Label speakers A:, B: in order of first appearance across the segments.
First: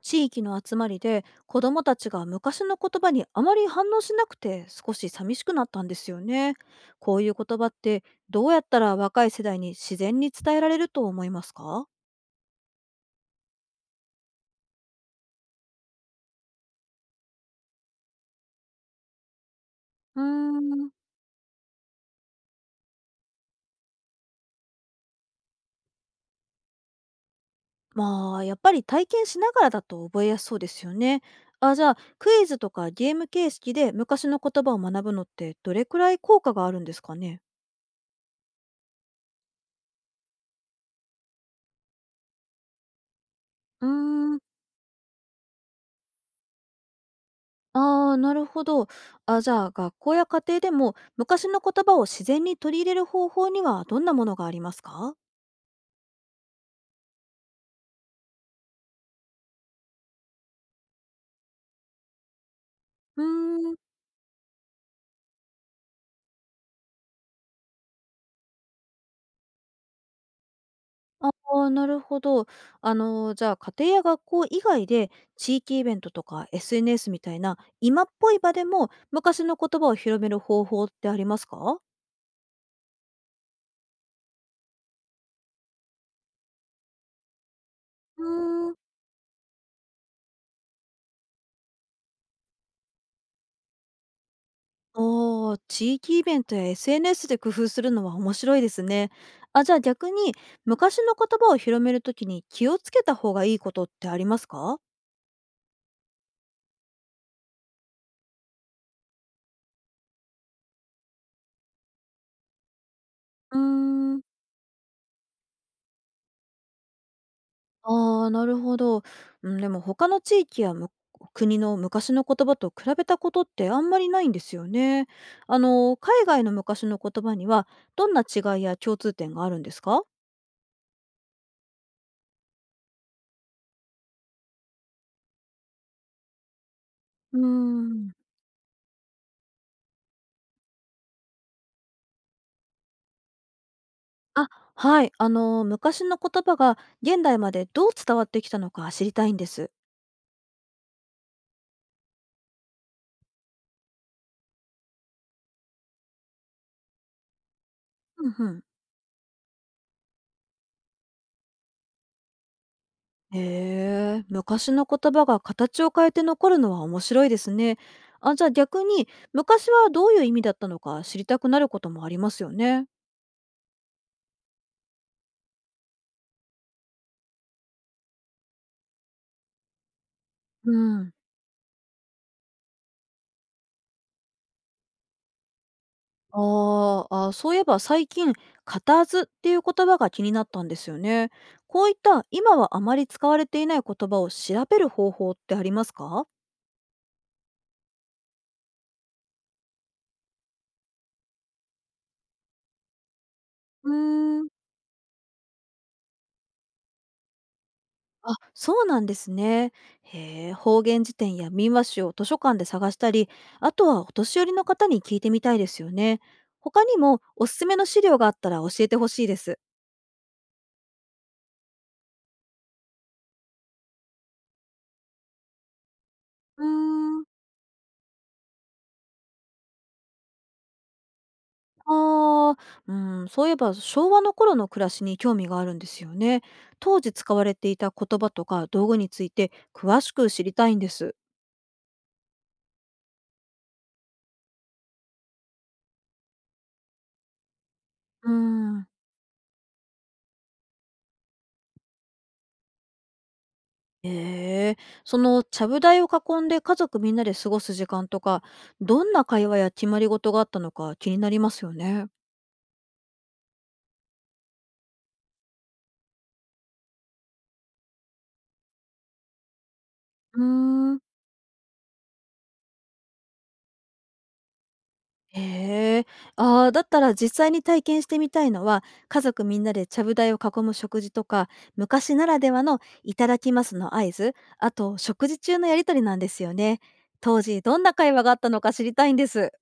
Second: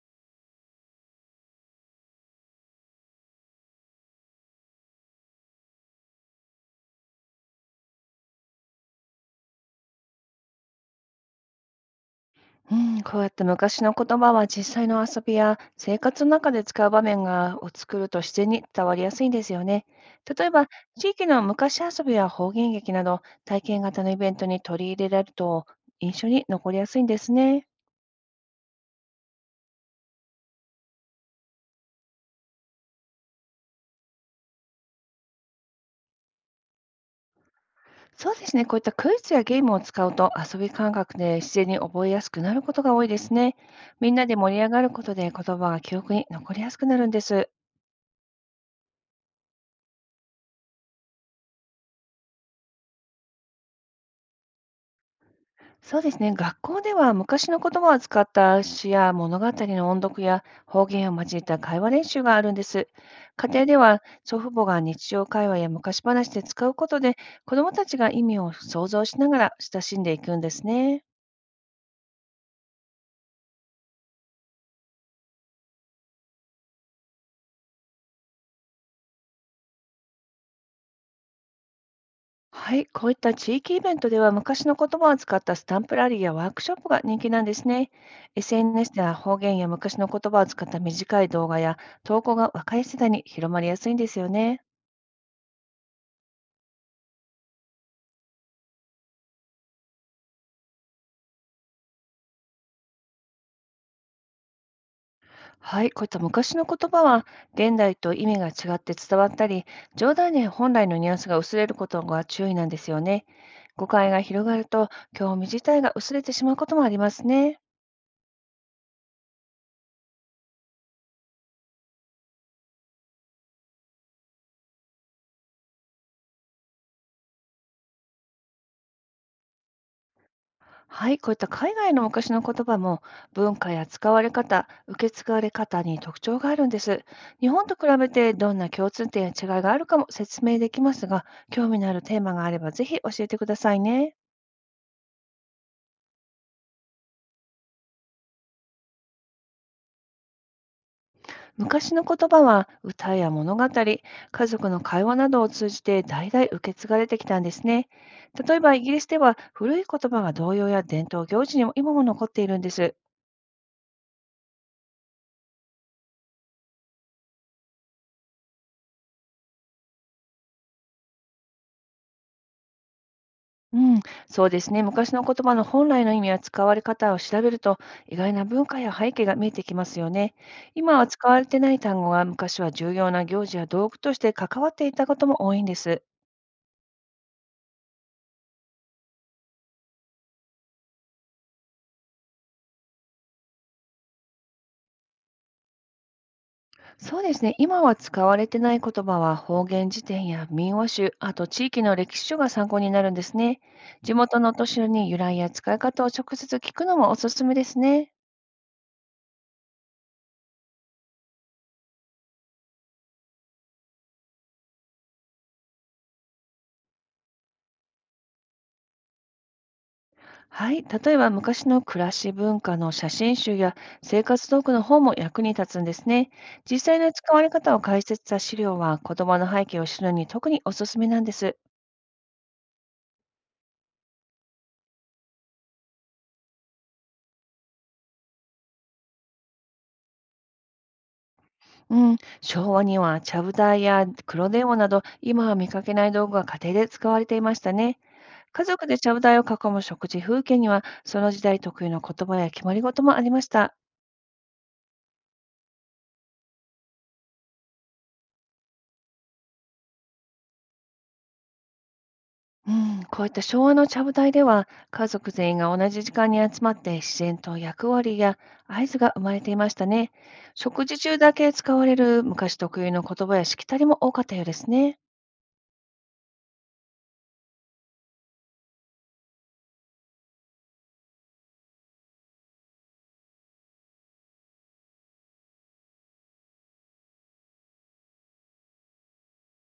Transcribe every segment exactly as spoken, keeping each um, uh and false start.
A: 地域の集まりで子どもたちが昔の言葉にあまり反応しなくて少し寂しくなったんですよね。こういう言葉ってどうやったら若い世代に自然に伝えられると思いますか？
B: うん、こうやって昔の言葉は実際の遊びや生活の中で使う場面がを作ると自然に伝わりやすいんですよね。
A: うー
B: 例えば、
A: ん。
B: 地域の昔遊びや方言劇など体験型のイベントに取り入れられると印象に残りやすいんですね。
A: まあやっぱり体験しながらだと覚えやすそうですよね。あ、じゃあクイズとかゲーム形式で昔の言葉を学ぶのってどれくらい効果があるんですかね？
B: そうですね、こういったクイズやゲームを使うと遊び感覚で自然に覚えやすくなることが多いですね。
A: うー
B: みんなで
A: ん。
B: 盛り上がることで言葉が記憶に残りやすくなるんです。
A: ああ、なるほど。あ、じゃあ学校や家庭でも昔の言葉を自然に取り入れる方法にはどんなものがありますか？
B: そうですね。学校では昔の言葉を使った詩や物語の音読や方言を交えた会話練習があるんです。
A: う
B: 家庭
A: ー
B: で
A: ん。
B: は祖父母が日常会話や昔話で使うことで、子どもたちが意味を想像しながら親しんでいくんですね。
A: ああ、なるほど。あの、じゃあ家庭や学校以外で地域イベントとか エスエヌエス みたいな今っぽい場でも昔の言葉を広める方法ってありますか？
B: はい、こういった地域イベントでは昔の言葉を使ったスタンプラリーやワークショップが人気なんですね。
A: うーん。
B: エスエヌエス では方言や昔の言葉を使った短い動画や投稿が若い世代に広まりやすいんですよね。
A: おあ、地域イベントや エスエヌエス で工夫するのは面白いですね。あ、じゃあ逆に昔の言葉を広めるときに気をつけた方がいいことってありますか？
B: はい、こういった昔の言葉は現代と意味が違って伝わったり、冗談に本来のニュアンスが薄れることが注意なんですよね。
A: うー
B: 誤解
A: ん、
B: が広がると、興味自体が薄れてしまうこともありますね。
A: ああ、なるほど。うん、でも他の地域やむ国の昔の言葉と比べたことってあんまりないんですよね。あの、海外の昔の言葉にはどんな違いや共通点があるんですか？
B: はい、こういった海外の昔の言葉も文化や使われ方、受け継がれ方に特徴があるんです。
A: うー
B: 日本と比べ
A: ん。
B: てどんな共通点や違いがあるかも説明できますが、興味のあるテーマがあればぜひ教えてくださいね。
A: あ、はい。あの、昔の言葉が現代までどう伝わってきたのか知りたいんです。
B: 昔の言葉は歌や物語、家族の会話などを通じて代々受け継がれてきたんですね。
A: うんう
B: 例え
A: ん。
B: ばイギリスでは古い言葉が童謡や伝統行事にも今も残っているんです。
A: へえ、昔の言葉が形を変えて残るのは面白いですね。あ、じゃあ逆に昔はどういう意味だったのか知りたくなることもありますよね。
B: うん、そうですね。昔の言葉の本来の意味や使われ方を調べると、意外な文化や背景が見えてきますよね。
A: う
B: 今は
A: ん。
B: 使われてない単語が昔は重要な行事や道具として関わっていたことも多いんです。
A: あーあ、そういえば最近「固図」っていう言葉が気になったんですよね。こういった今はあまり使われていない言葉を調べる方法ってありますか？
B: そうですね。今は使われてない言葉は方言辞典や民話集、あと地域の歴史書が参考になるんですね。
A: うー
B: 地元
A: ん。
B: のお年寄りに由来や使い方を直接聞くのもおすすめですね。
A: あ、そうなんですね。へえ、方言辞典や民話集を図書館で探したり、あとはお年寄りの方に聞いてみたいですよね。他にもおすすめの資料があったら教えてほしいです。
B: はい。例えば昔の暮らし文化の写真集や生活道具の本も役に立つんですね。
A: うー
B: 実際の
A: ん、
B: 使われ方を解説した資料は、言葉の背景を知るのに特におすすめなんです。
A: あー、うん、そういえば昭和の頃の暮らしに興味があるんですよね。当時使われていた言葉とか道具について詳しく知りたいんです。
B: うん。昭和にはちゃぶ台や黒電話など、今は見かけない道具が家庭で使われていましたね。
A: うー
B: 家
A: ん。
B: 族でちゃぶ台を囲む食事風景には、その時代特有の言葉や決まり事もありました。
A: へえ、そのちゃぶ台を囲んで家族みんなで過ごす時間とか、どんな会話や決まり事があったのか気になりますよね。
B: うん、こういった昭和のちゃぶ台では、家族全員が同じ時間に集まって、自然と役割や合図が生まれていましたね。
A: うー
B: 食
A: ん、
B: 事中だけ使われる昔特有の言葉やしきたりも多かったようですね。
A: へえ、ああ、だったら実際に体験してみたいのは、家族みんなでちゃぶ台を囲む食事とか、昔ならではのいただきますの合図、あと食事中のやりとりなんですよね。当時どんな会話があったのか知りたいんです。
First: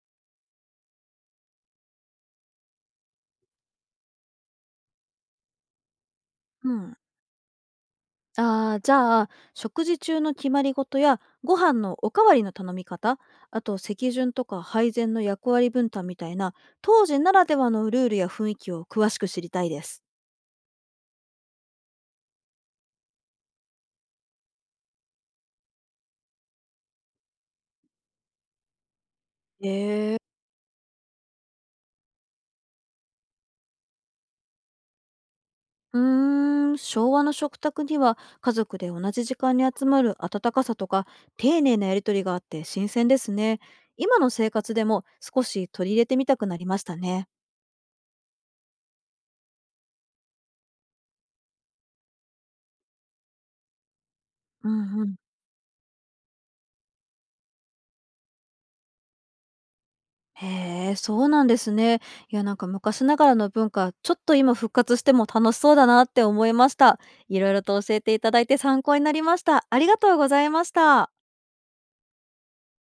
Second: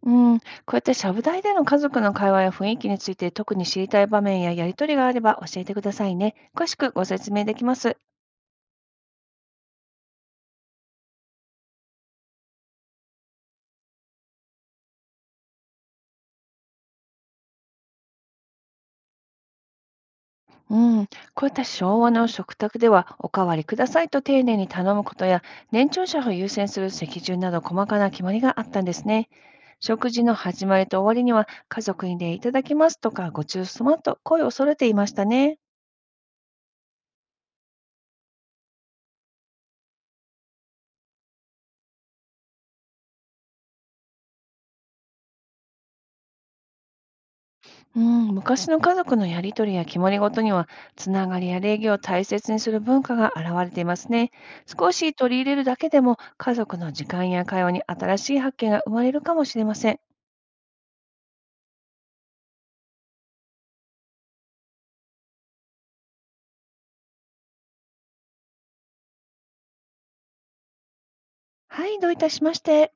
B: うん、こうやってちゃぶ台での家族の会話や雰囲気について、特に知りたい場面ややりとりがあれば教えてくださいね。詳
A: う
B: しく
A: ん。
B: ご説明できます。
A: ああ、じゃあ、食事中の決まり事や、ご飯のおかわりの頼み方、あと席順とか配膳の役割分担みたいな、当時ならではのルールや雰囲気を詳しく知りたいです。
B: うん、こういった昭和の食卓では、おかわりくださいと丁寧に頼むことや、年長者を優先する席順など、細かな決まりがあったんですね。
A: へ
B: 食
A: え。
B: 事の始まりと終わりには、家族にでいただきますとか、ごちそうさまと声を揃えていましたね。
A: うーん、昭和の食卓には家族で同じ時間に集まる温かさとか、丁寧なやりとりがあって新鮮ですね。今の生活でも少し取り入れてみたくなりましたね。
B: うん、昔の家族のやりとりや決まりごとには、つながりや礼儀を大切にする文化が現れていますね。
A: う
B: 少
A: んう
B: し
A: ん。
B: 取り入れるだけでも、家族の時間や会話に新しい発見が生まれるかもしれません。
A: へえ、そうなんですね。いや、なんか昔ながらの文化、ちょっと今復活しても楽しそうだなって思いました。いろいろと教えていただいて参考になりました。ありがとうございました。
B: はい、どういたしまして。